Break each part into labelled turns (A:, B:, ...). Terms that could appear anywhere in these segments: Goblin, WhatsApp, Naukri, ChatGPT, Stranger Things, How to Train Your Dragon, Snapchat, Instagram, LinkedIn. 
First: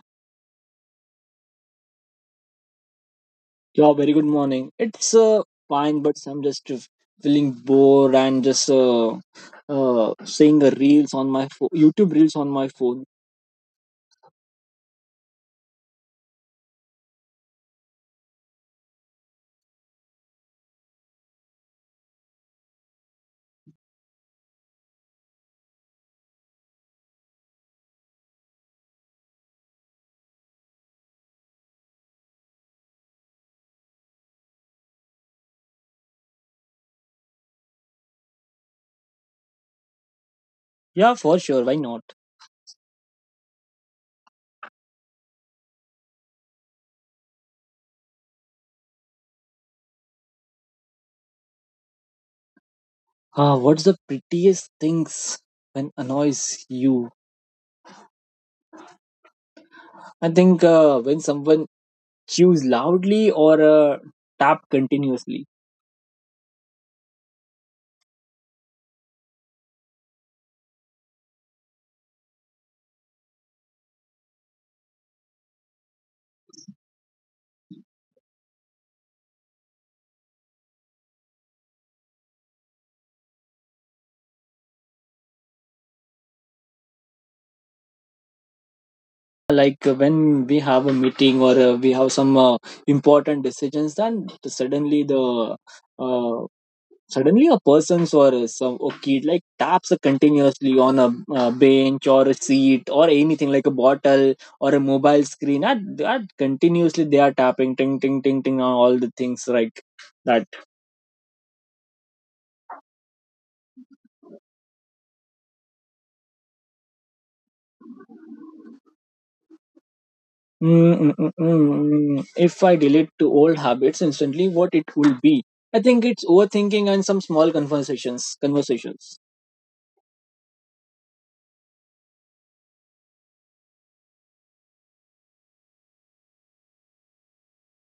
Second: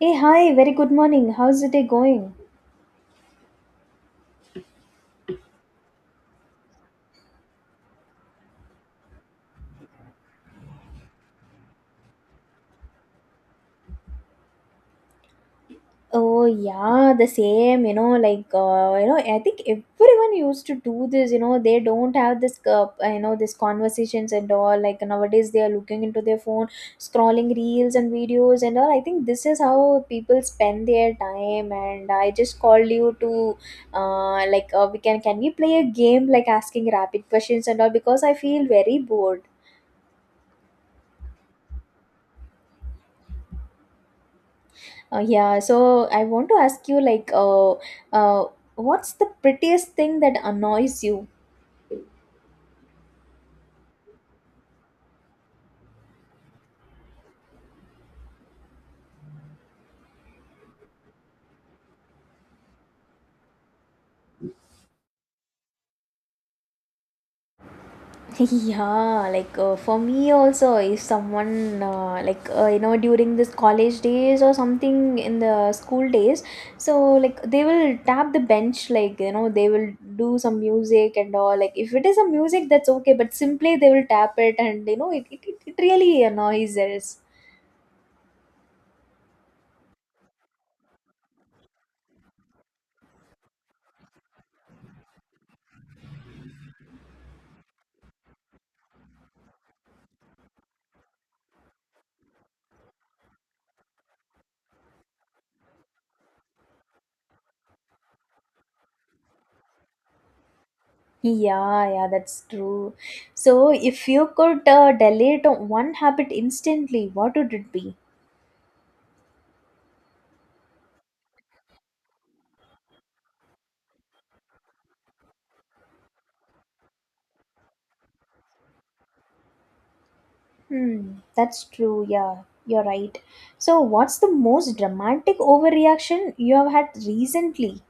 A: Hey, hi, very good morning. How's the day going?
B: Yeah, very good morning. It's fine, but I'm just feeling bored and just seeing the reels on my phone, YouTube reels on my phone.
A: Oh, yeah, the same, I think everyone used to do this, they don't have this, these conversations and all. Like, nowadays they are looking into their phone, scrolling reels and videos and all. I think this is how people spend their time. And I just called you to, can we play a game like asking rapid questions and all because I feel very bored.
B: Yeah, for sure. Why not?
A: Yeah, so I want to ask you like uh, what's the prettiest thing that annoys you?
B: What's the prettiest things when annoys you? I think, when someone chews loudly or tap continuously.
A: Yeah, like for me also, if someone you know, during this college days or something in the school days, so like they will tap the bench, like you know they will do some music and all. Like if it is a music, that's okay, but simply they will tap it, and you know it really annoys us.
B: Like, when we have a meeting or we have some important decisions, then uh, suddenly a person or a- some a kid like taps continuously on a bench or a seat or anything like a bottle or a mobile screen at that continuously they are tapping ting ting ting ting on all the things like that.
A: Yeah, yeah, that's true. So, if you could delete one habit instantly, what would it be?
B: Mm, mm, mm, mm, mm. if I delete to old habits instantly, what it will be? I think it's overthinking and some small conversations.
A: Hmm, that's true. Yeah, you're right. So, what's the most dramatic overreaction you have had recently?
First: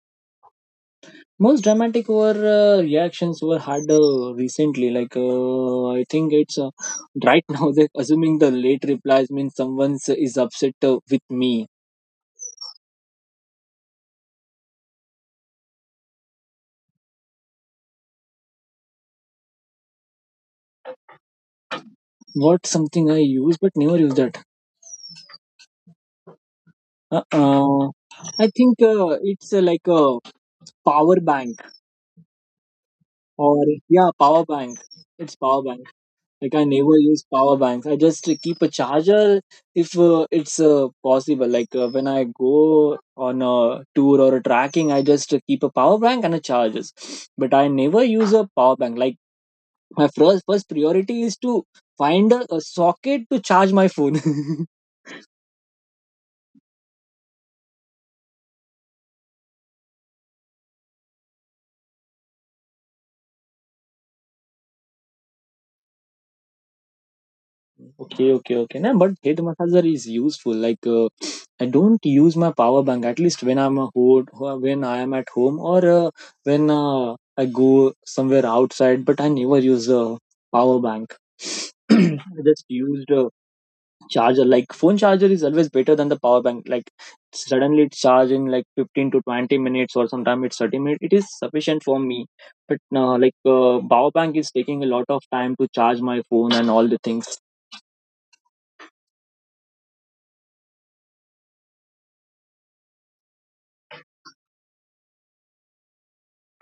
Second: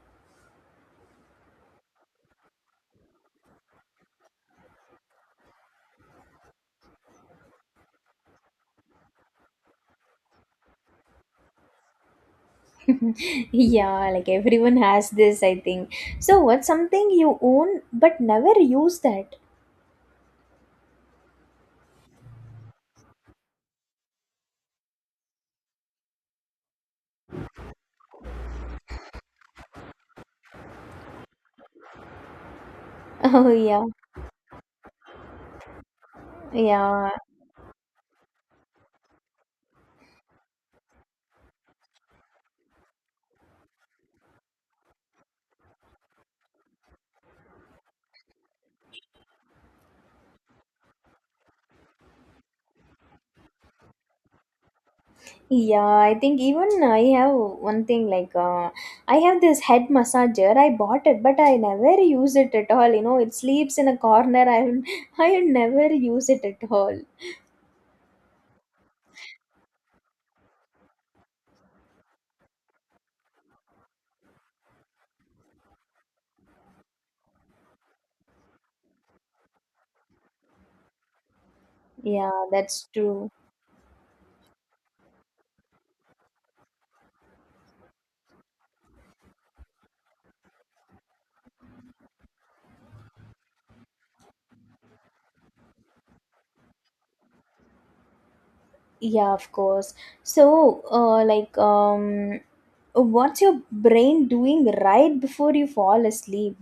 B: Most dramatic over reactions were had recently. Like, I think it's, right now they assuming the late replies means someone is upset with me.
A: Yeah, like everyone has this, I think. So, what's something you own but never use that?
B: What something I use but never use that? uh, uh, I think, it's, like a power bank.
A: Oh,
B: Or
A: yeah,
B: yeah, power bank. It's power bank. Like, I never
A: yeah.
B: use power banks. I just keep a charger if, it's possible. Like, when I go on a tour or a tracking, I just keep a power bank and a charges. But I never use a power bank. Like my first priority is to find a socket to charge my phone.
A: Yeah, I think even I have one thing like I have this head massager. I bought it, but I never use it at all. You know, it sleeps in a corner. I will never use it at all.
B: Okay, okay, okay. No, but head massager is useful. Like, I don't use my power bank at least when I am at home or when I go somewhere outside. But I never use a power bank. I
A: Yeah,
B: just
A: that's
B: used a
A: true.
B: charger. Like phone charger is always better than the power bank. Like suddenly it's charged in like 15 to 20 minutes, or sometimes it's 30 minutes. It is sufficient for me. But no, like, power bank is taking a lot of time to charge my phone and all the things.
A: Yeah, of course. So, what's your brain doing right before you fall asleep?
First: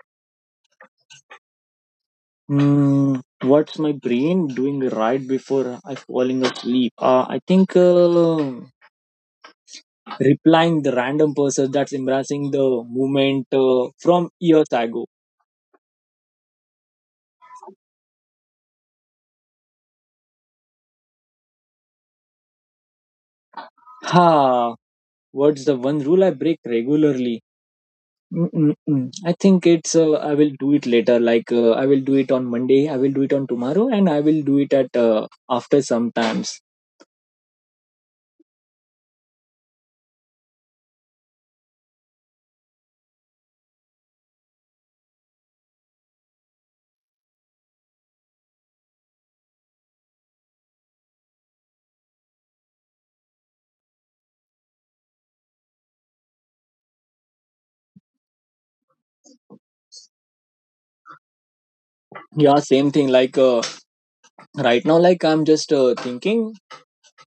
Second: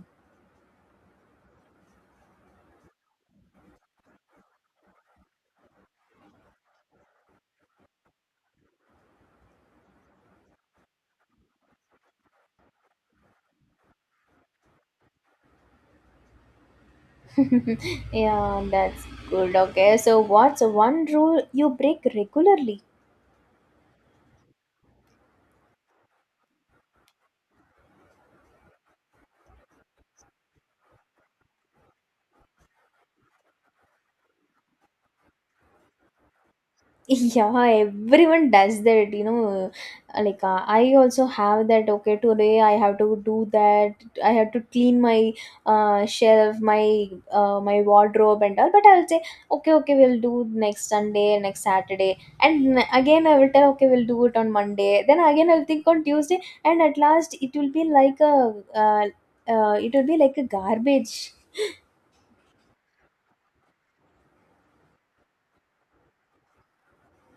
B: Mm, what's my brain doing right before I falling asleep? I think, replying the random person that's embracing the moment from years ago.
A: Yeah, that's good. Okay, so what's one rule you break regularly?
B: Ha! What's the one rule I break regularly? Mm-mm-mm. I think it's, I will do it later. Like, I will do it on Monday. I will do it on tomorrow, and I will do it at, after sometimes.
A: Yeah, everyone does that, you know. Like, I also have that. Okay, today I have to do that. I have to clean my shelf, my wardrobe, and all. But I'll say, okay, okay, we'll do next Sunday, next Saturday, and again I will tell, okay, we'll do it on Monday. Then again I'll think on Tuesday, and at last it will be like a uh, it will be like a garbage.
B: Yeah, same thing. Like, right now, like I'm just thinking.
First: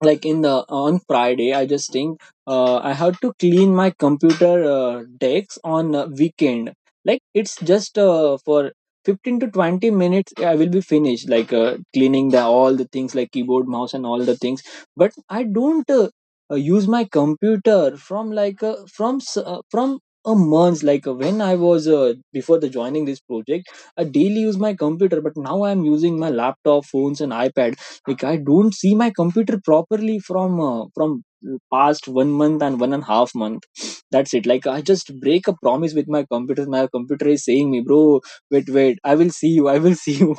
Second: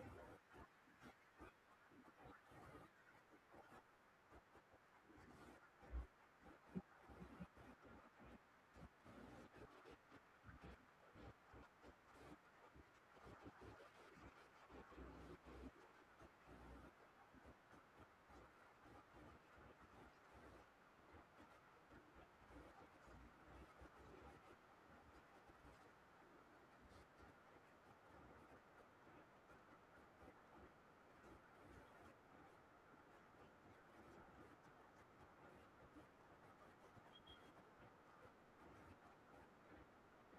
B: Like in the on Friday I just think, I have to clean my computer, decks on weekend. Like it's just for 15 to 20 minutes I will be finished, like cleaning the all the things like keyboard, mouse, and all the things. But I don't, use my computer from like, from s- from a month. Like, when I was, before the joining this project, I daily use my computer, but now I'm using my laptop, phones, and iPad. Like I don't see my computer properly from past 1 month and 1.5 month. That's it. Like I just break a promise with my computer. My computer is saying me, bro, wait, wait, I will see you. I will see you.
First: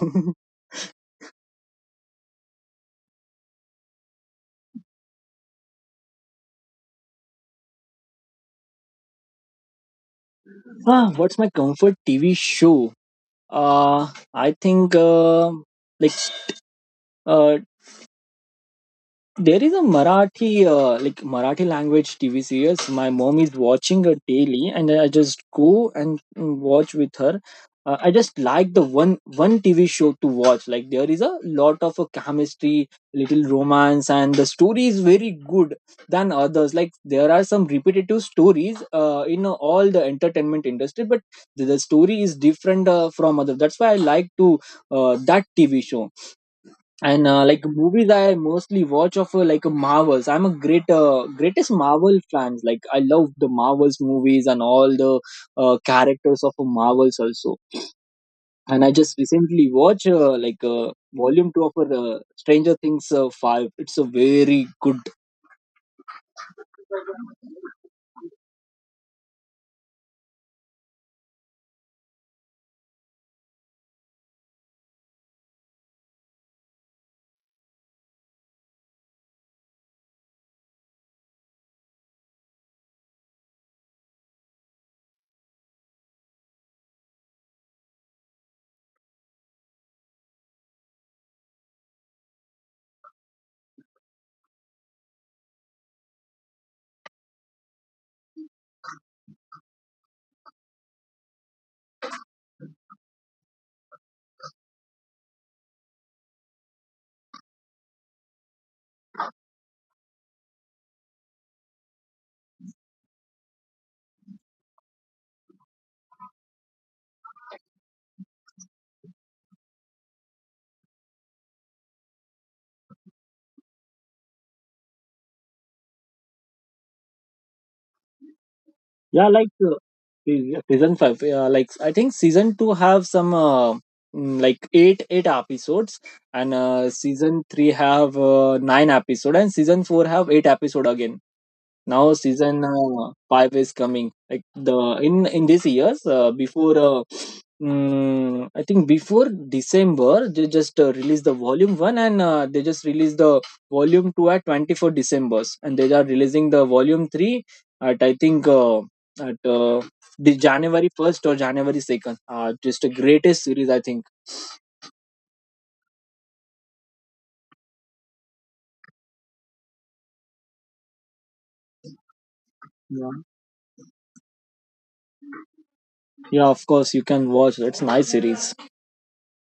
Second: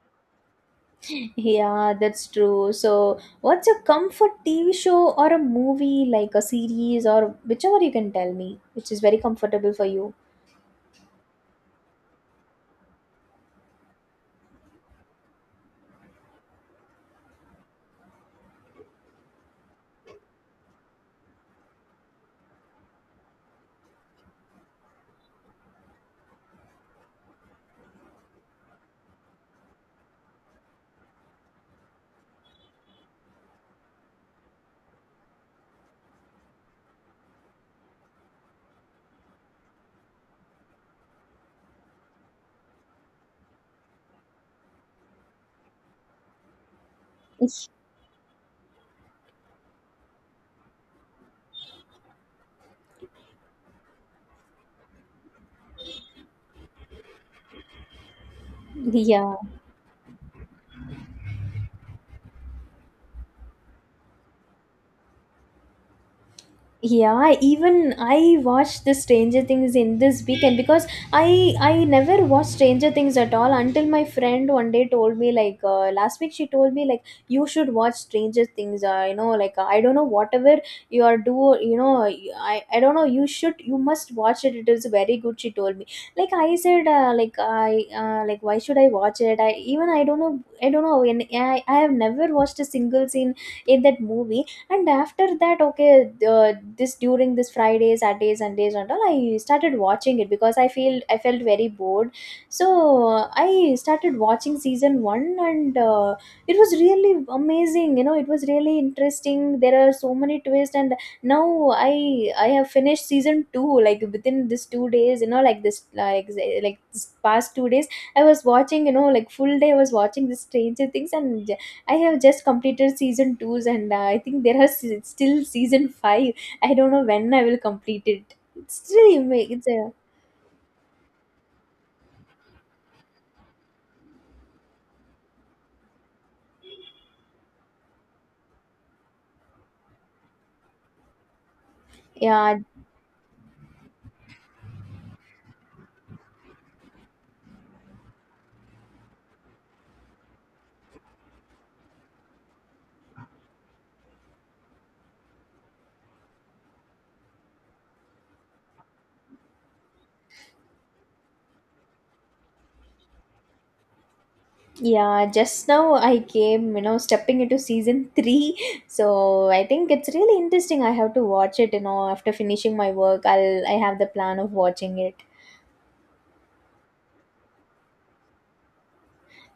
A: Yeah, that's true. So, what's a comfort TV show or a movie, like a series or whichever you can tell me, which is very comfortable for you?
B: Ah, what's my comfort TV show? I think, like, uh, there is a Marathi, like Marathi language TV series. My mom is watching it daily, and I just go and, watch with her. I just like the one TV show to watch. Like there is a lot of chemistry, little romance, and the story is very good than others. Like there are some repetitive stories in all the entertainment industry, but the story is different from others. That's why I like to, that TV show. And, like, movies I mostly watch of, like, Marvels. I'm a great, greatest Marvel fans. Like I love the Marvels movies and all the characters of Marvels also. And I just
A: Yeah.
B: recently watched, like, volume 2 of, Stranger Things, 5. It's a very good.
A: Yeah, even I watched the Stranger Things in this weekend because I never watched Stranger Things at all until my friend one day told me like last week she told me like you should watch Stranger Things. You know, like I don't know whatever you are, do you know, I don't know, you should, you must watch it, it is very good, she told me. Like I said, like why should I watch it, I even, I don't know, I don't know. And I have never watched a single scene in that movie. And after that, okay, this during this Friday, Saturdays, Sundays and all, I started watching it because I felt very bored. So I started watching season 1, and it was really amazing, you know, it was really interesting, there are so many twists. And now I have finished season 2 like within this 2 days, you know, like this past 2 days, I was watching, you know, like full day I was watching this Stranger Things. And I have just completed season two's, and I think there are still season 5. I don't know when I will complete it. It's still
B: Yeah, like,
A: it's a
B: yeah, season 5, like I think season 2 have some, mm, like 8 8 episodes, and, season 3 have, 9 episode, and season 4 have 8 episode again. Now
A: yeah,
B: season, 5 is coming, like the in this years, before, mm, I think before December they just, released the volume 1. And, they just released the volume 2 at 24 Decembers, and they are releasing the volume 3 at, I think, at, the January 1st or January 2nd. Just a greatest series, I think.
A: yeah, just now I came, you know, stepping into season 3, so I think it's really interesting, I have to watch it, you know, after finishing my
B: Yeah.
A: work I have the plan of watching it.
B: Yeah, of course you can watch. It's nice series.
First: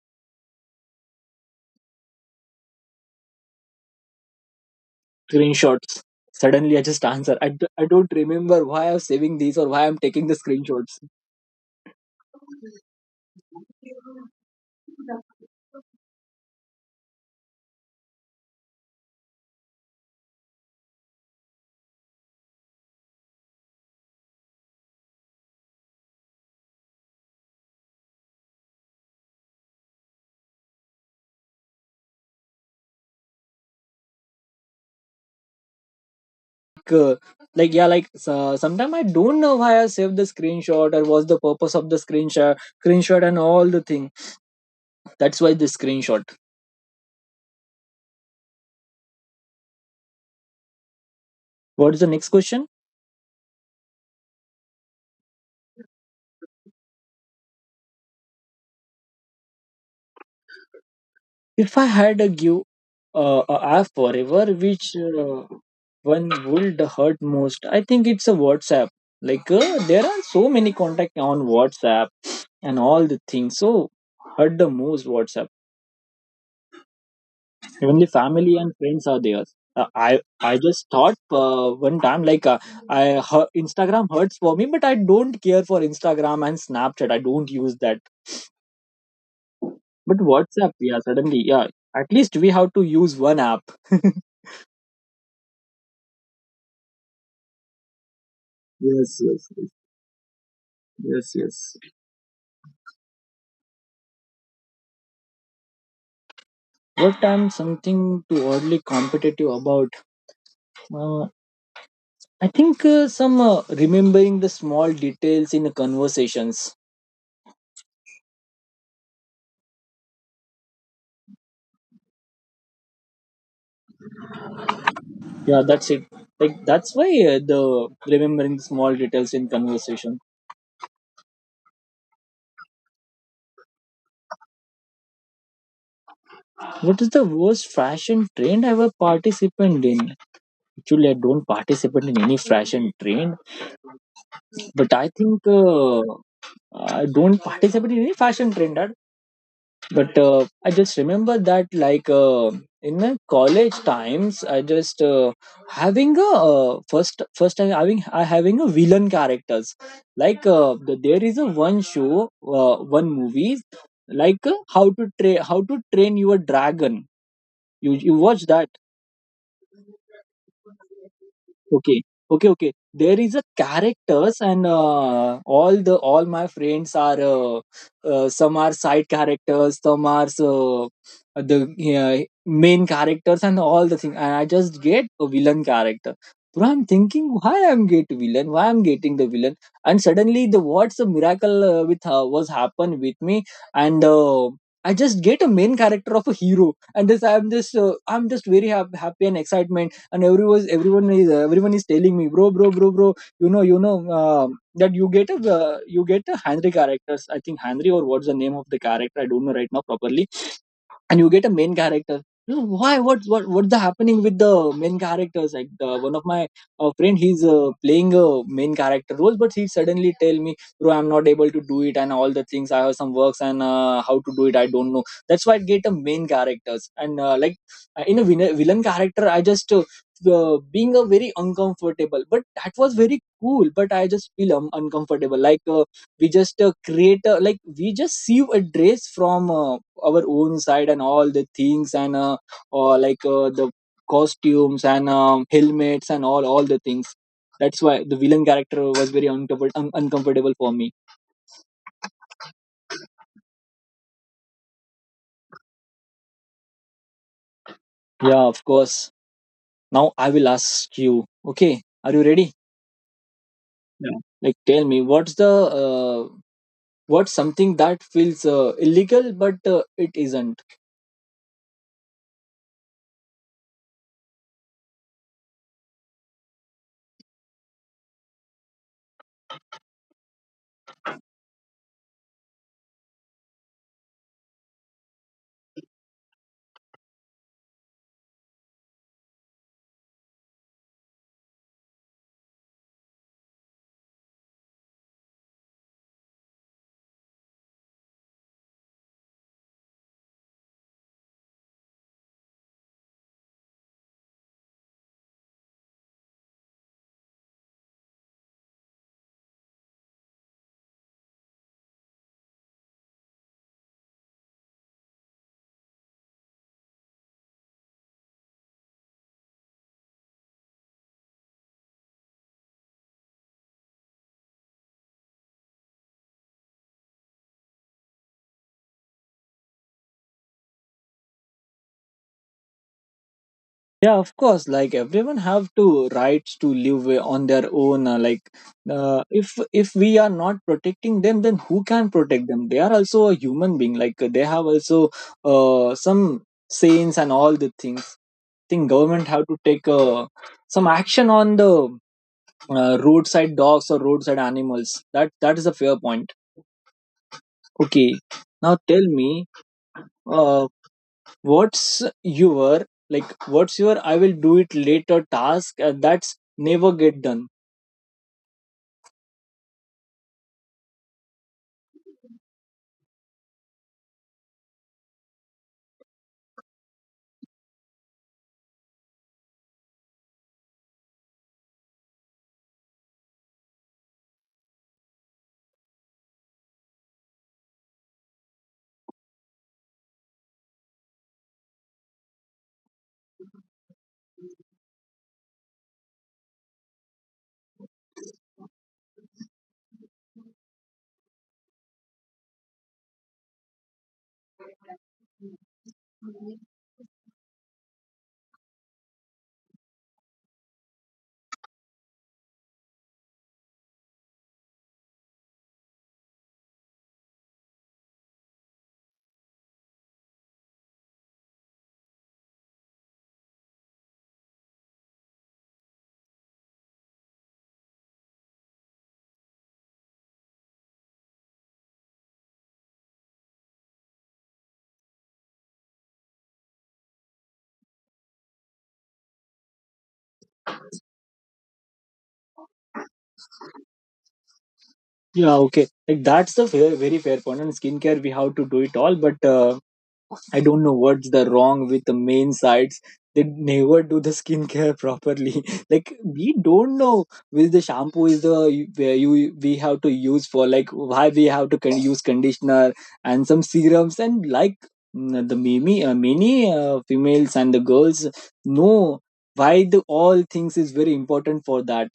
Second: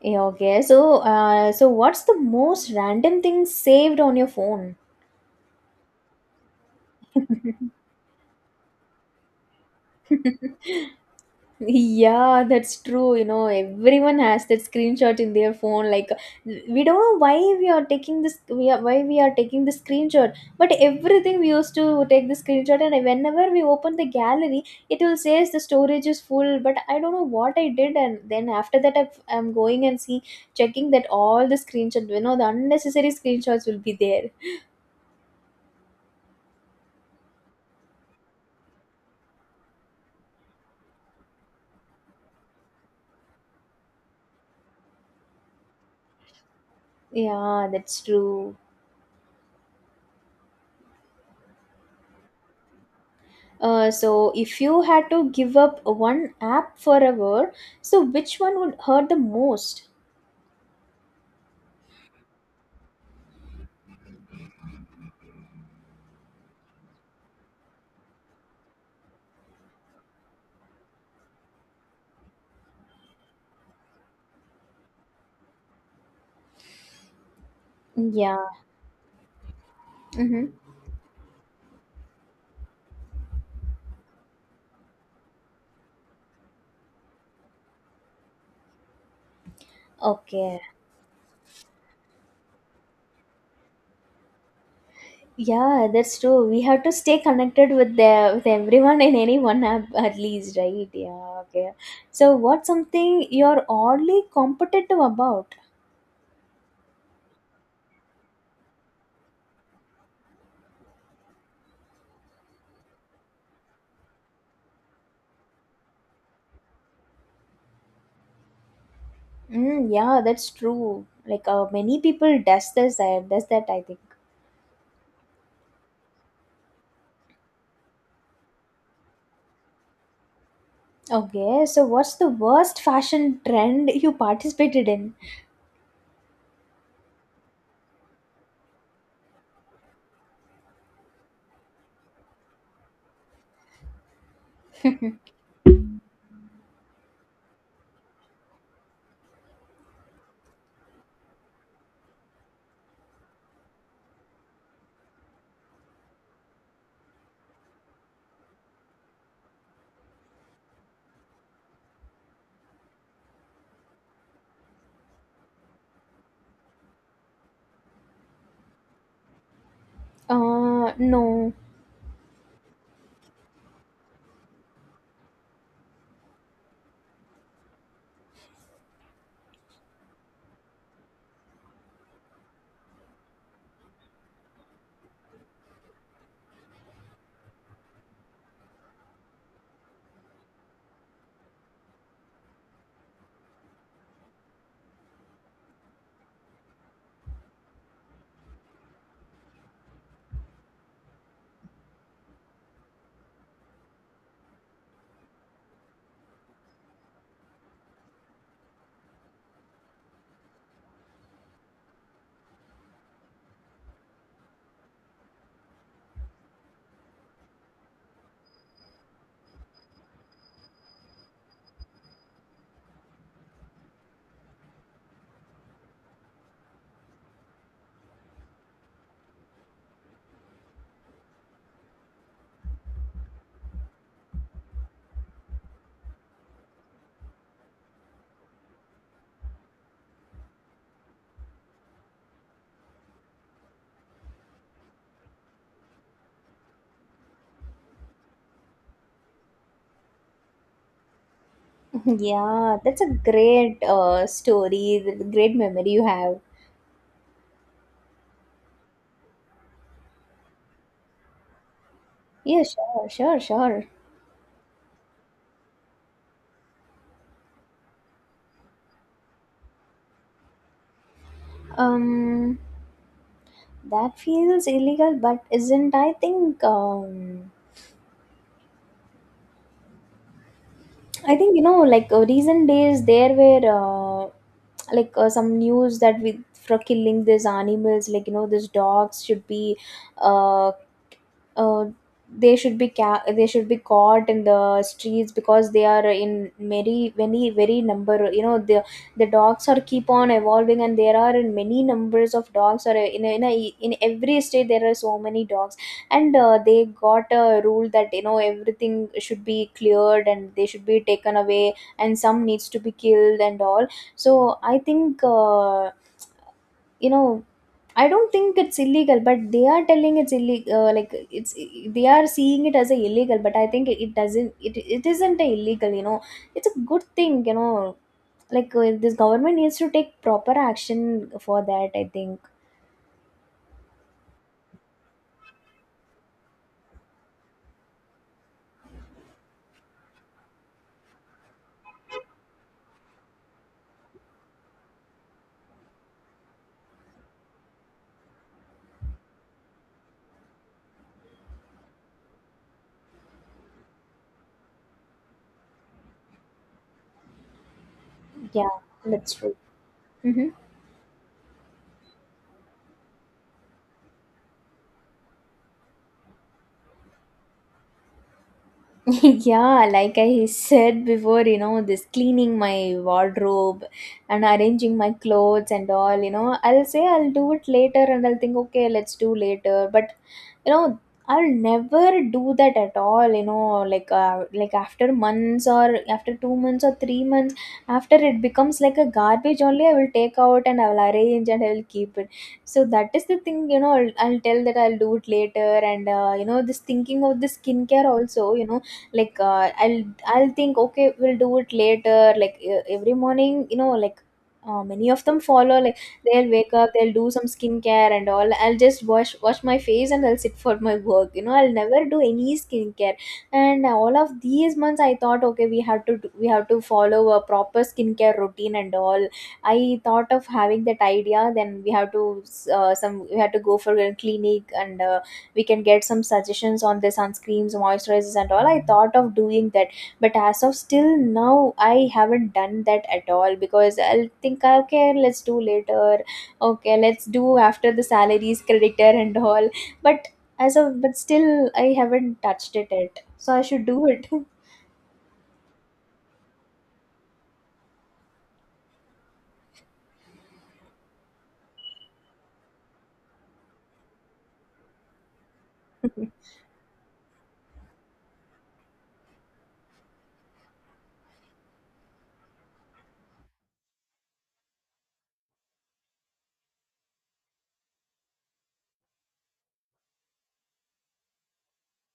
A: Yeah, okay. So what's the most random thing saved on your phone?
B: Screenshots. Suddenly, I just answer. I don't remember why I'm saving these or why I'm taking the screenshots.
A: Yeah, that's true. You know, everyone has that screenshot in their phone. Like, we don't know why we are taking this. We are Why we are taking the screenshot. But everything we used to take the screenshot, and whenever we open the gallery, it will says the storage is full. But I don't know what I did, and then after that, I'm going and see checking that all the screenshot. You know, the unnecessary screenshots will be there.
B: Like, like, yeah, like, so sometimes I don't know why I saved the screenshot, or what's the purpose of the screenshot and all the thing. That's why the screenshot.
A: Yeah, that's true.
B: What is the next question?
A: So if you had to give up one app forever, so which one would hurt the most?
B: If I had a give, a app forever, which, one would hurt most? I think it's a WhatsApp. Like, there are so many contact on WhatsApp and all the things. So, hurt the most WhatsApp. Only
A: Yeah.
B: family and friends are there. uh, i
A: Mm-hmm.
B: I just thought, one time, like, i Instagram hurts for me, but I don't care for Instagram and Snapchat, I don't use that. But
A: Okay.
B: WhatsApp, yeah, suddenly, yeah, at least we have to use one app.
A: Yeah, that's true. We have to stay connected with the with everyone
B: Yes,
A: in any
B: yes,
A: one
B: yes,
A: app at least, right?
B: yes,
A: Yeah. Okay.
B: yes.
A: So what's something you're oddly competitive about?
B: What I'm something too oddly competitive about? uh, I think, some, remembering the small details in the conversations.
A: Mm, yeah, that's true. Like many people does this, I does that, I think.
B: Yeah, that's it. Like that's why, the remembering small details in conversation.
A: Okay. So what's the worst fashion trend you participated in?
B: What is the worst fashion trend I ever participated in? Actually, I don't participate in any fashion trend, but I think, I don't participate in any fashion trend at. But, I just remember that. Like, in my college times I just, having a, first time having a villain characters. Like, there is a one show, one movie, like, how to train your dragon, you watch that?
A: No.
B: Okay, okay, okay. There is a characters, and all my friends are, some are side characters, some are, the, main characters and all the thing. And I just get a villain character. Bro, I'm thinking why I'm get villain, why I'm getting the villain, and suddenly the what's a miracle, with, was happened with me, and, I just get a main character of a hero. And this I'm just very happy and excitement. And everyone is telling me, bro, bro, bro, bro, you know, you know, that you get a, you get a Henry characters, I think Henry, or what's the name of the character, I don't know right now properly. And you get a main character. You know why? What? What? What's the happening with the main characters? Like one of my, friend, he's, playing a main character role, but he suddenly tell me, "Bro, I'm not able to do it, and all the things. I have some works, and, how to do it, I don't know." That's why I get a main characters, and, like, in a villain character, I just, being a very uncomfortable. But that was very cool. But I just feel, uncomfortable. Like, we just, create a, like we just see a dress from. Our own side and all the things, and, like, the costumes, and, helmets, and all the things. That's why the villain character was very uncomfortable for me.
A: Yeah, that's a great story, great memory you have.
B: Yeah, of course. Now I will ask you. Okay, are you ready?
A: Yeah, sure, sure, sure.
B: Like tell me, uh, what's something that feels, illegal, but, it isn't?
A: Um, that feels illegal, but isn't? I think, I think, you know, like recent days there were some news that we, for killing these animals, like you know, these dogs should be uh uh, they should be they should be caught in the streets because they are in many many very number, you know, the dogs are keep on evolving, and there are in many numbers of dogs, or in every state there are so many dogs. And they got a rule that, you know, everything should be cleared and they should be taken away, and some needs to be killed and all. So I think, you know, I don't think it's illegal, but they are telling it's illegal. Like it's, they are seeing it as a illegal, but I think it, doesn't, it isn't a illegal. You know, it's a good thing. You know, like this government needs to take proper action for that, I think.
B: Yeah, of course, like everyone have to rights to live, on their own. Like, if we are not protecting them, then who can protect them? They are also a human being. Like, they have also, some sayings and all the things. Think government have to take, some action on the, roadside dogs or roadside animals. That is a fair point. Okay.
A: Yeah,
B: Now tell
A: that's
B: me,
A: true. Hmm.
B: uh, what's your like? What's your "I will do it later" task, that's never get done?
A: Yeah, like I said before, you know, this cleaning my wardrobe and arranging my clothes and all, you know, I'll say I'll do it later, and I'll think, okay, let's do later. But, you know, I'll never do that at all, you know, like after months or after 2 months or 3 months, after it becomes like a garbage only, I will take out and I will arrange and I will keep it. So that is the thing, you know, I'll tell that I'll do it later. And, you know, this thinking of the skincare also, you know, like I'll think, okay, we'll do it later, like every morning, you know, like many of them follow like they'll wake up, they'll do some skincare and all, I'll just wash my face and I'll sit for my work, you know, I'll never do any skincare. And all of these months I thought, okay, we have to follow a proper skincare routine and all. I thought of having that idea, then we have to some we had to go for a clinic, and we can get some suggestions on the sunscreens, moisturizers and all. I thought of doing that, but as of still now I haven't done that at all, because I'll think, okay, let's do later, okay, let's do after the salaries creditor and all. But as of but still I haven't touched it yet, so I should do it.
B: Yeah, okay. Like that's the fair, very fair point. On skincare, we have to do it all, but I don't know what's the wrong with the main sites. They never do the skincare properly. Like we don't know which the shampoo is the where you we have to use for like why we have to use conditioner and some serums and like, the many many females and the girls know why the all things is very important for that.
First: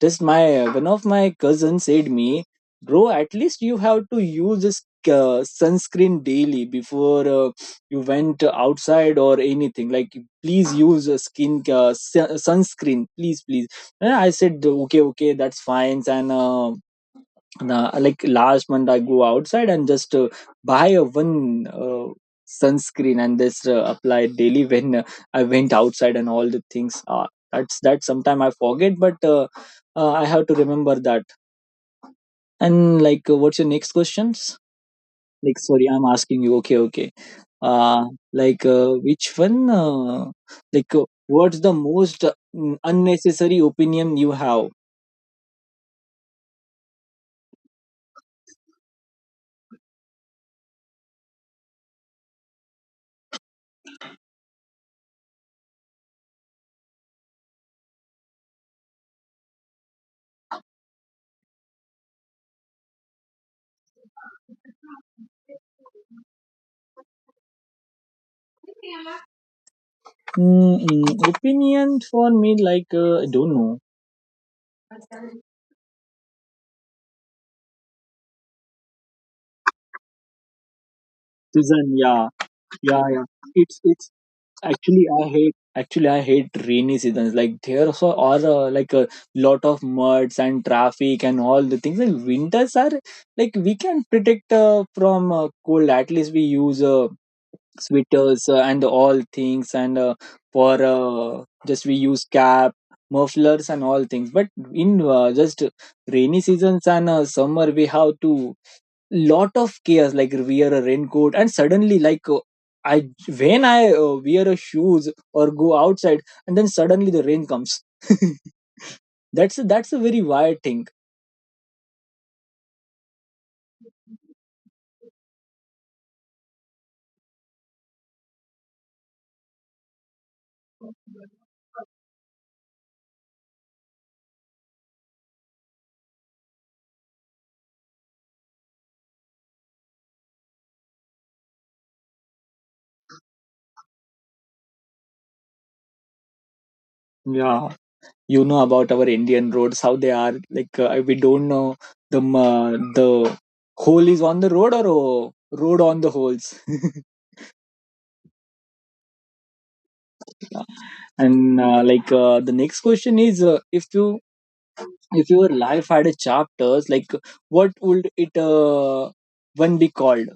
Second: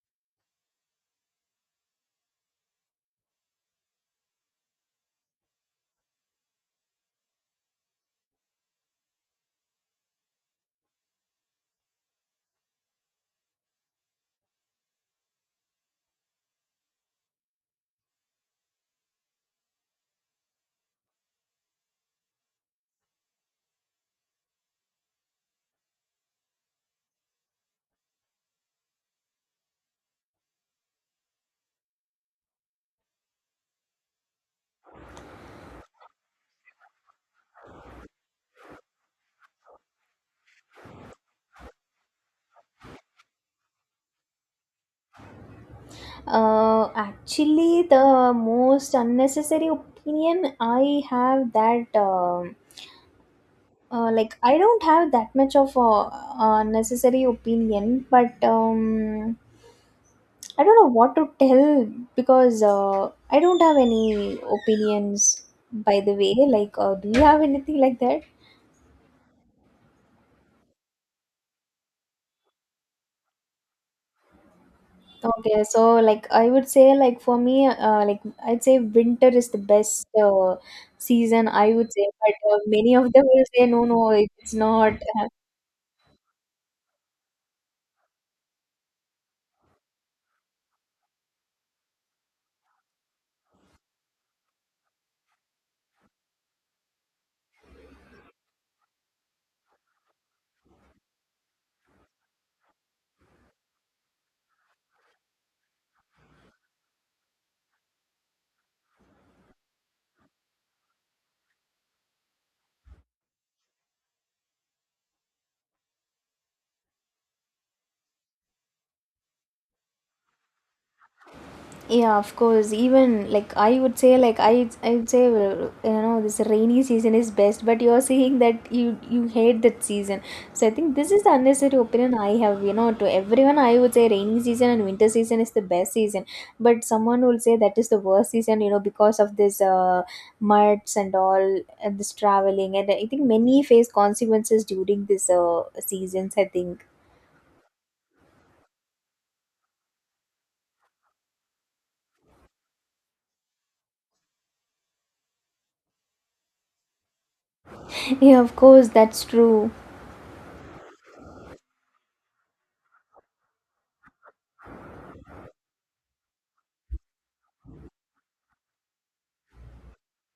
B: Just my one of my cousins said me, bro, at least you have to use this sunscreen daily before you went outside or anything, like please use a skin sunscreen, please please. And I said, okay, okay, that's fine. And nah, like last month, I go outside and just buy a one sunscreen, and just apply it daily when I went outside and all the things. That's that. Sometime I forget, but I have to remember that. And like, what's your next questions? Like, sorry, I'm asking you. Okay, okay. Uh, like, which one? Like, what's the most unnecessary opinion you have?
A: Uh, actually the most unnecessary opinion I have, that um, like I don't have that much of a, uh, necessary opinion. But I don't know what to tell, because I don't have any opinions, by the way. Like do you have anything like that?
B: Opinion for me, like, I don't know.
A: Okay, so like I would say, like for me, I'd say winter is the best season, I
B: Season,
A: would say,
B: yeah.
A: but many
B: Yeah,
A: of
B: yeah.
A: them will say
B: it's
A: no,
B: it's
A: no, it's not.
B: actually I hate, actually I hate rainy seasons. Like there also are, like a lot of muds and traffic and all the things. Like winters are like we can protect from cold, at least we use sweaters and all things. And for just we use cap, mufflers and all things. But in just rainy seasons and summer, we have to lot of chaos, like wear a raincoat, and suddenly like I when I wear a shoes or go outside, and then suddenly the rain comes. That's a very wild thing.
A: Yeah, of course. Even like I would say, like I would say, well, you know, this rainy season is best. But you're saying that you hate that season. So I think this is the unnecessary opinion I have. You know, to everyone, I would say rainy season and winter season is the best season. But someone will say that is the worst season. You know, because of this muds and all, and this traveling, and I think many face consequences during this seasons, I think.
B: Yeah, you know about our Indian roads how they are, like we don't know the the hole is on the road or road on the holes.
A: Yeah, of course, that's true.
B: And the next question is, if you, if your life had a chapters, like what would it one be called?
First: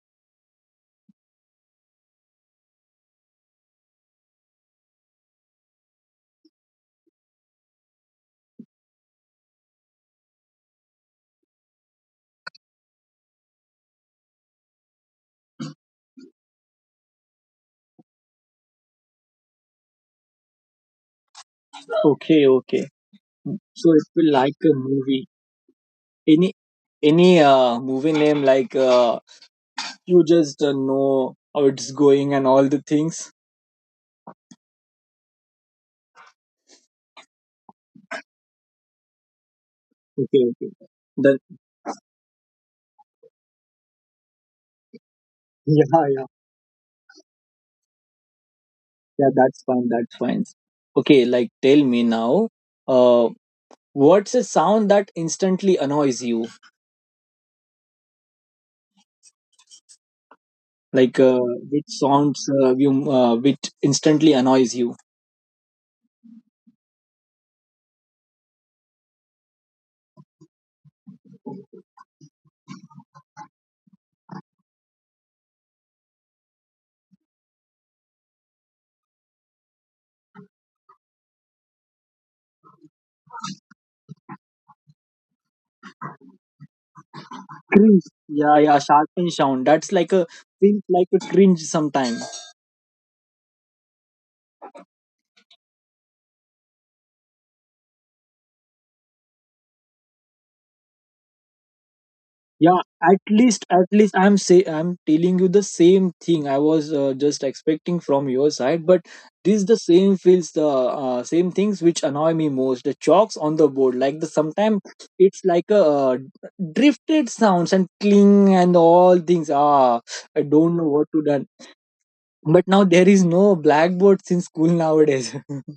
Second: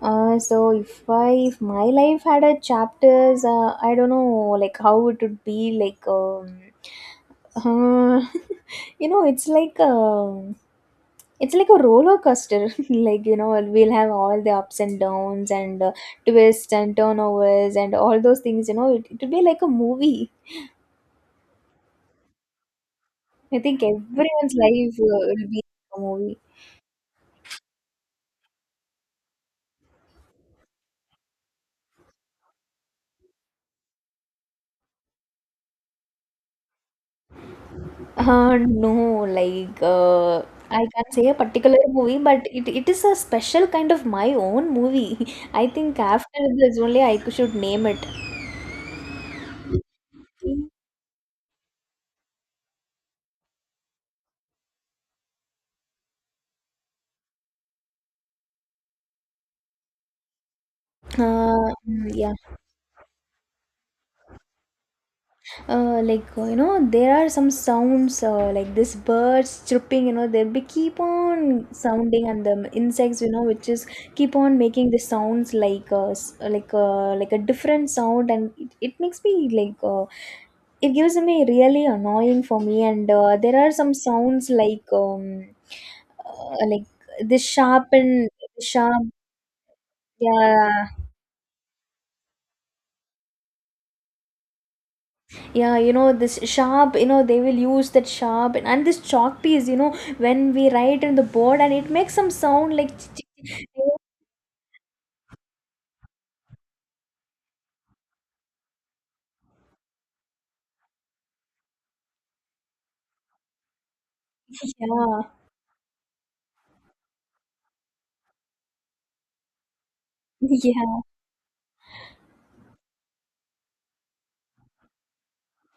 A: So if I if my life had a chapters, I don't know like how it would be like uh, you know it's like um it's like a roller coaster like you know we'll have all the ups and downs and twists and turnovers and all those things it would be like a movie.
B: Okay, okay.
A: I think
B: So it will
A: everyone's
B: like a
A: life
B: movie.
A: will be a movie.
B: Any any movie name, like you just know how it's going and all the things.
A: No,
B: Okay, okay.
A: I can't say a
B: Then
A: particular movie, but it is a special kind of my own movie. I think
B: yeah, yeah,
A: after this only I should name it.
B: yeah. That's fine. That's fine. Okay, like tell me now. Uh, what's a sound that instantly annoys you? Like
A: Uh,
B: which
A: mm, yeah.
B: sounds you which instantly annoys you?
A: You know there are some sounds like this birds chirping, you know they be keep on sounding, and the insects, you know, which is keep on making the sounds like like a different sound, and it makes me like it gives me really annoying for me. And there are some sounds like uh, like this sharp
B: Cringe.
A: and
B: Yeah, yeah.
A: sharp,
B: Sharpening sound. That's like a feels
A: yeah.
B: like a cringe sometimes.
A: Yeah, you know this sharp, you know they will use that sharp, and this chalk piece, you know, when we write in the board, and it makes some
B: Yeah,
A: sound like,
B: at least, at least, I'm say, I'm telling you the same thing. I was just expecting from your side, but this the same feels the same things which annoy me most, the chalks on the board. Like the sometimes
A: yeah,
B: it's like a drifted sounds and cling and all things, ah, I don't know what
A: yeah.
B: to done. But now there is no blackboard since school nowadays.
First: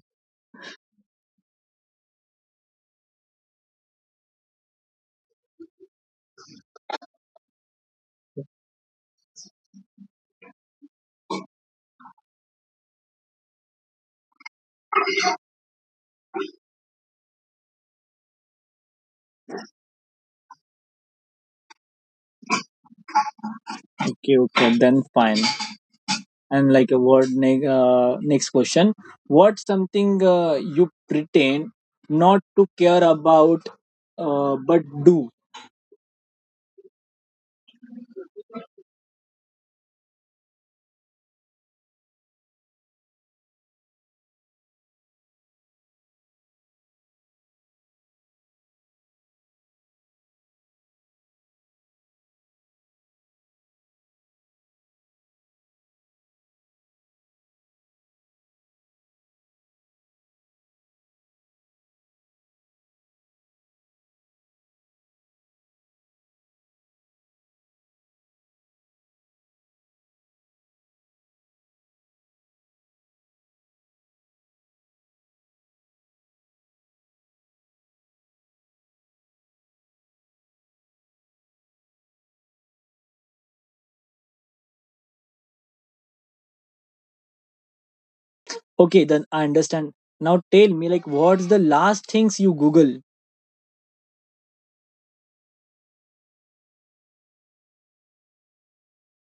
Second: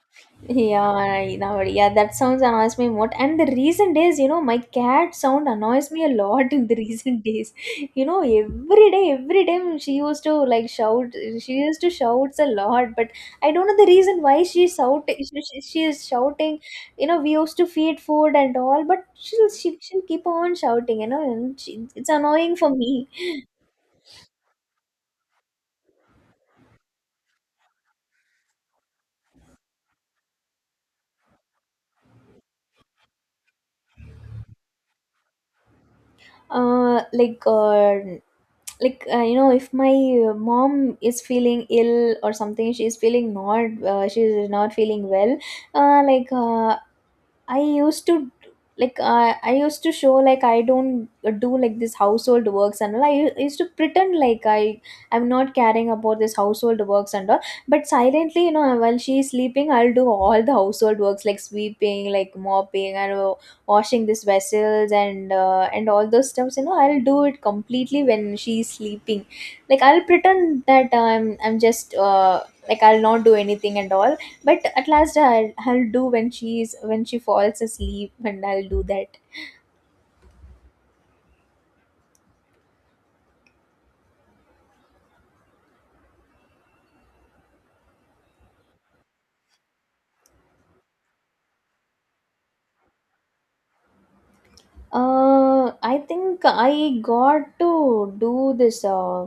A: Yeah, I know. Yeah, that sounds annoys me more. And the recent days, you know, my cat sound annoys me a lot in the recent days. You know, every day, every time she used to like shout. She used to shouts a lot, but I don't know the reason why she shout. She is shouting. You know, we used to feed food and all, but she'll keep on shouting. You know, and she, it's annoying for me.
B: Okay, okay, then fine. And like a next question, what's something you pretend not to care about, but do?
A: Uh, like uh, you know, if my mom is feeling ill or something, she's feeling not she's not feeling well, uh, like uh, I used to like I used to show like I don't do like this household works and all. I used to pretend like I'm not caring about this household works and all. But silently, you know, while she's sleeping, I'll do all the household works like sweeping, like mopping, and washing these vessels and and all those stuffs. You know, I'll do it completely when she's sleeping. Like I'll pretend that I'm just I'll not do anything and all, but at last I'll do when she falls asleep, and I'll do that.
B: Okay, then I understand. Now tell me, like what's the last things you google?
A: I think I got to do this uh,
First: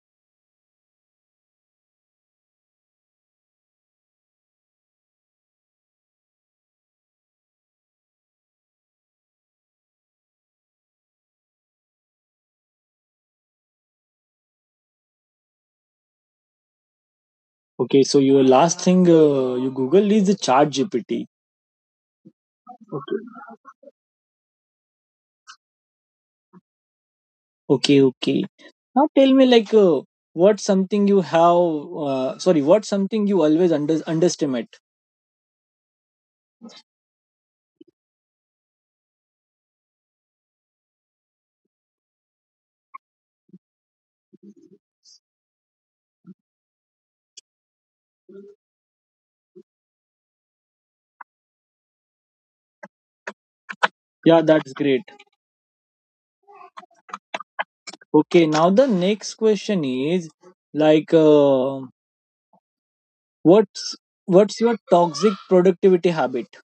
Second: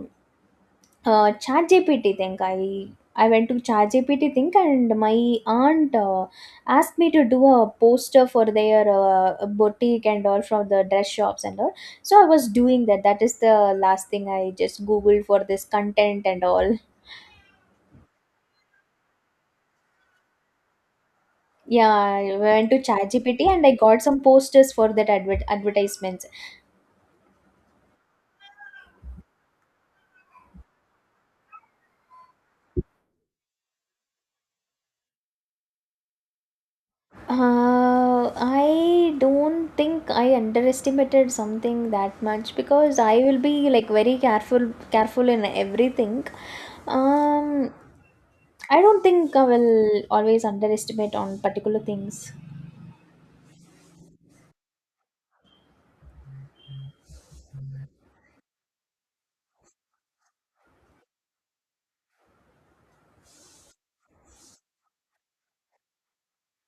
A: uh chat GPT thing. I went to chat GPT thing, and my aunt asked me to do a poster for their boutique and all, from the dress shops and all. So I was doing that. That is the last thing I just googled, for this content and all.
B: Okay, so your last thing you google is the ChatGPT.
A: Yeah, I went to ChatGPT
B: Okay,
A: and I got some posters for that advertisements.
B: okay, okay, now tell me, like what's something you have, sorry, what's something you always underestimate?
A: I don't think I underestimated something that much, because I will be like very careful, careful, in everything. Um, I don't think I will always underestimate on particular things.
B: Yeah, that's great. Okay, now the next question is, like what's what's your toxic productivity habit?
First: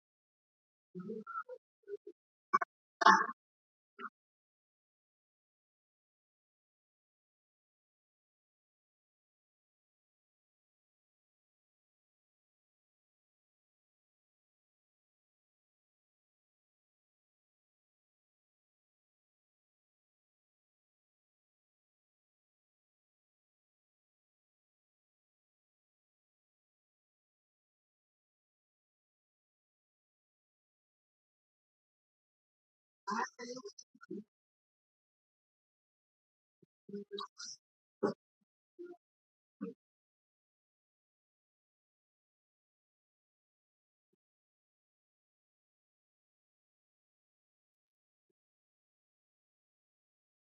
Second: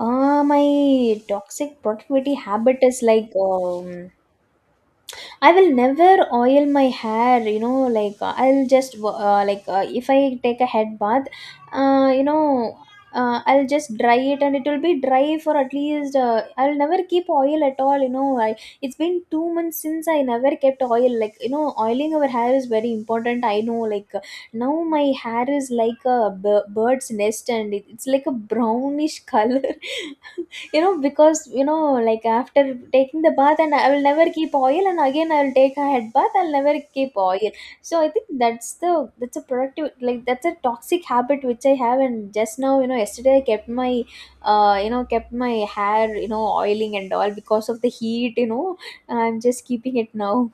A: My toxic productivity habit is like, I will never oil my hair, you know, like I'll just if I take a head bath, uh, you know, I'll just dry it and it will be dry for at least, I'll never keep oil at all, you know. It's been 2 months since I never kept oil. Like, you know, oiling our hair is very important. I know, like now my hair is like a bird's nest, and it's like a brownish color. You know, because you know, like, after taking the bath, and I will never keep oil, and again I'll take a head bath, I'll never keep oil. So I think that's a productive like that's a toxic habit which I have. And just now, you know, yesterday I kept my you know, kept my hair, you know, oiling and all, because of the heat, you know. I'm just keeping it now.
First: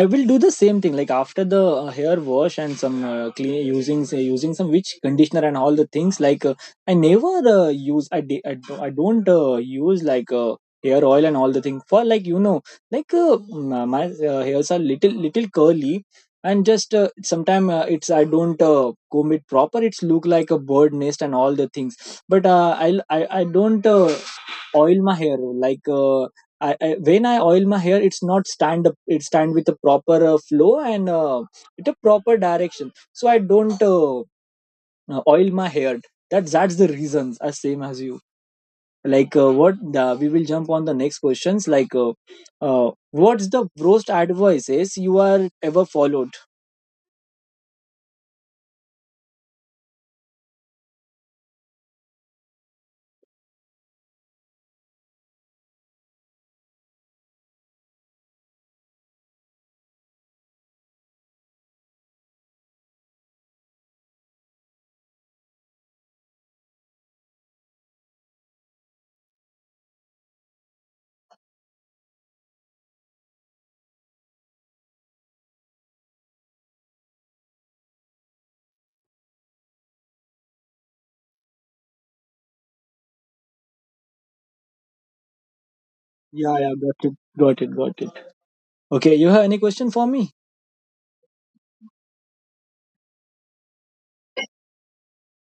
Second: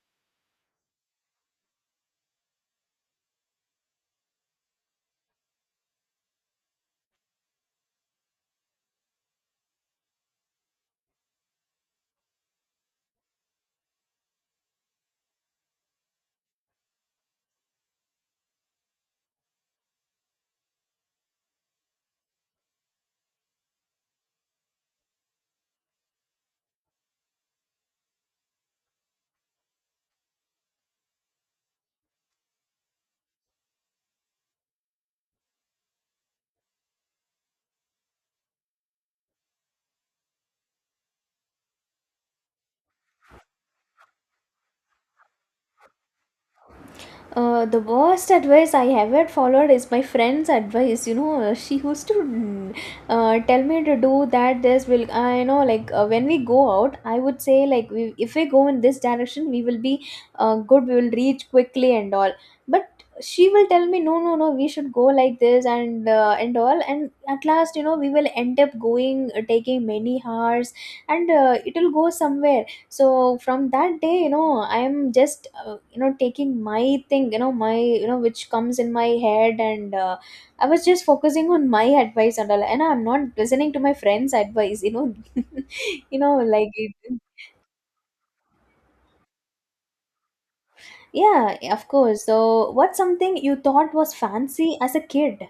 B: I will do the same thing, like after the hair wash and some clean using, say, using some witch conditioner and all the things. Like I never use I di- I, do- I don't use like hair oil and all the thing, for like you know, like my hairs are little little curly, and just sometime it's I don't comb it proper, it's look like a bird nest and all the things. But I don't oil my hair, like I when I oil my hair, it's not stand up. It stand with a proper flow and it a proper direction. So I don't oil my hair. That's the reasons. As same as you. Like what the, we will jump on the next questions. Like what's the worst advices you are ever followed?
A: The worst advice I ever followed is my friend's advice. You know, she used to tell me to do that. This will, I know, like when we go out, I would say like we, if we go in this direction, we will be good. We will reach quickly and all. But she will tell me no, no, no. We should go like this, and and all. And at last, you know, we will end up going, taking many hours, and it will go somewhere. So from that day, you know, I am just you know, taking my thing, you know, my, you know, which comes in my head. And I was just focusing on my advice and all, and I'm not listening to my friends advice, you know. You know,
B: Yeah,
A: like
B: yeah,
A: it,
B: got it, got it, got it. Okay, you have any question for me?
A: yeah, of course. So what's something you thought was fancy as a kid?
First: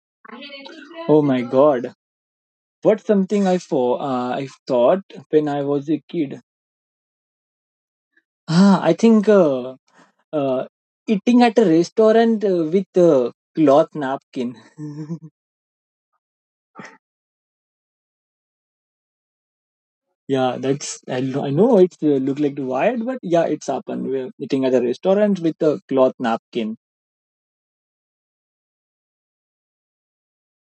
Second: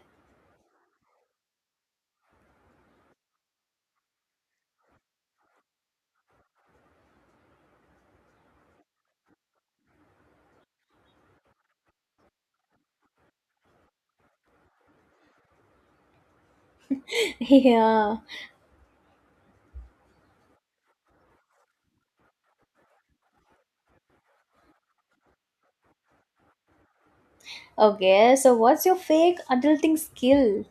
B: Oh my god. What's something I for I thought when I was a kid? Ah, I think uh, eating at a restaurant with a cloth napkin.
A: Yeah.
B: Yeah, that's I, I know it look like wired, but yeah, it's happened. We're eating at a restaurant with a cloth napkin.
A: Okay, so what's your fake adulting skill?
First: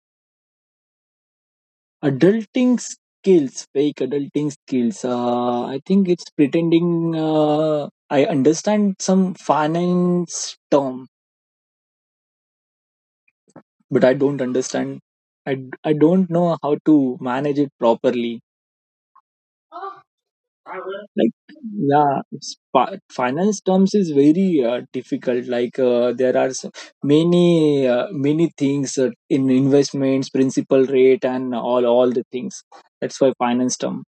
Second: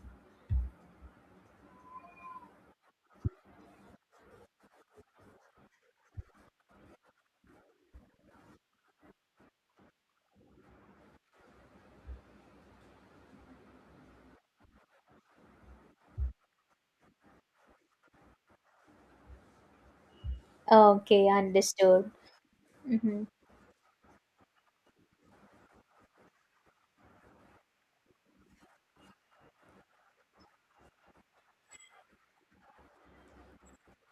B: Adulting skills, fake adulting skills. I think it's pretending. I understand some finance term, but I don't understand. I, I don't know how to manage it properly,
A: Okay,
B: like
A: understood.
B: yeah it's,
A: Mhm.
B: finance terms is very difficult. Like there are so many many things in investments, principal rate and all the things. That's why finance term.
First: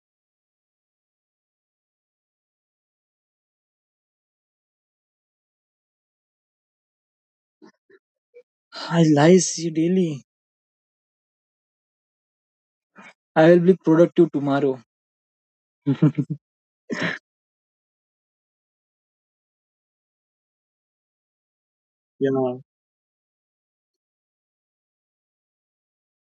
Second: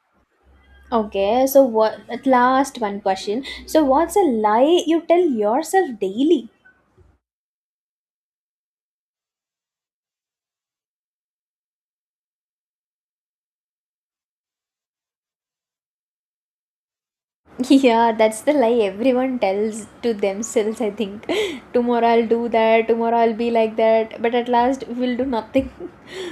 A: Okay, so what, at last one question. So what's a lie you tell yourself daily?
B: I lies you daily, I will be productive tomorrow.
A: Yeah, that's the lie everyone tells to themselves, I think. Tomorrow I'll do
B: Yeah,
A: that, tomorrow I'll be like that, but at last we'll do nothing.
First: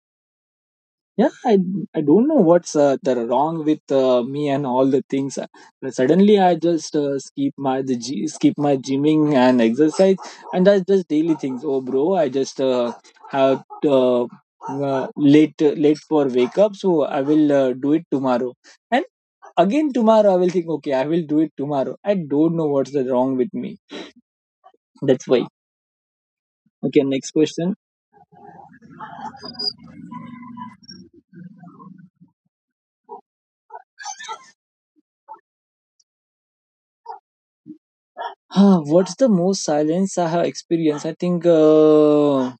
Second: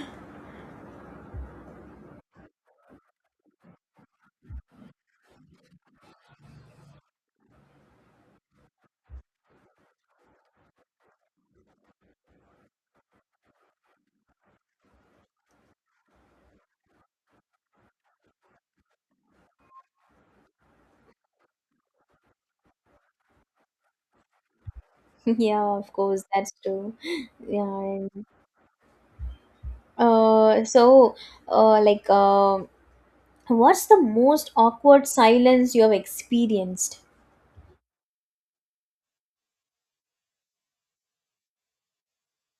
B: yeah, I don't know what's the wrong with me and all the things. But suddenly I just skip my skip my gymming and exercise. And that's just daily things. Oh bro, I just have uh, uh, late late for wake up, so I will do it tomorrow. And again tomorrow I will think, okay, I will do it tomorrow. I don't know what's the wrong with me. That's why.
A: Yeah, of course, that's true.
B: Okay, next
A: Yeah.
B: question.
A: And— Uh, so, uh, like, uh, what's the most awkward silence you have experienced?
B: Ah, what's the most silence I have experienced? I think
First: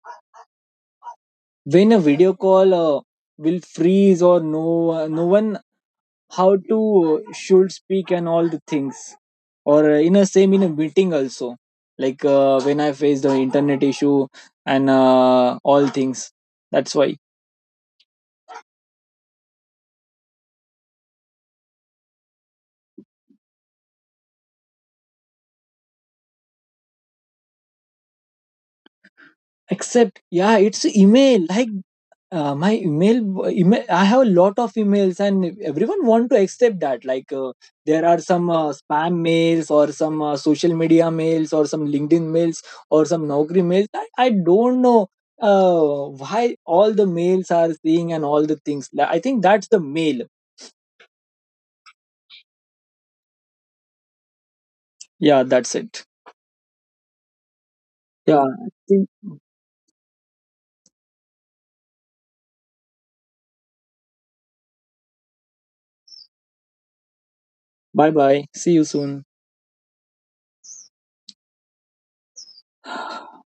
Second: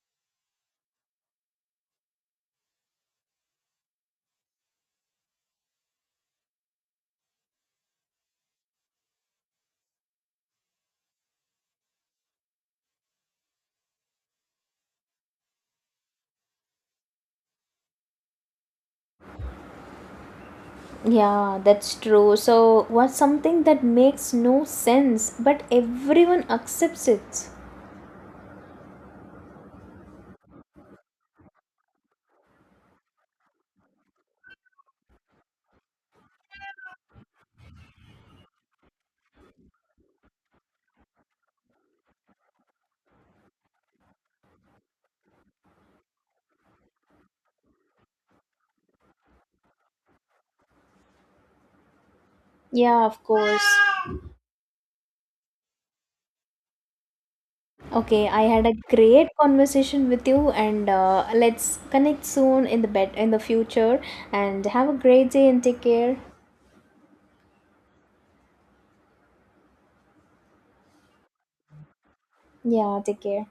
B: when a video call will freeze, or no, no one how to should speak and all the things, or in a same in a meeting also, like when I faced the internet issue and all things. That's why.
A: Yeah, that's true. So, what's something that makes no sense, but everyone accepts it?
B: Except, yeah, it's email. Like my email, email, I have a lot of emails and everyone want to accept that. Like there are some spam mails, or some social media mails, or some LinkedIn mails, or some Naukri mails. I don't know uh, why all the mails are seeing and all the things. I think that's the mail.
A: Yeah, of course.
B: Yeah, that's it.
A: Okay,
B: Yeah,
A: I had
B: I
A: a
B: think—
A: great conversation with you, and let's connect soon in the future. And have a great day and take care.
B: bye bye, see you soon.
A: Yeah, take care.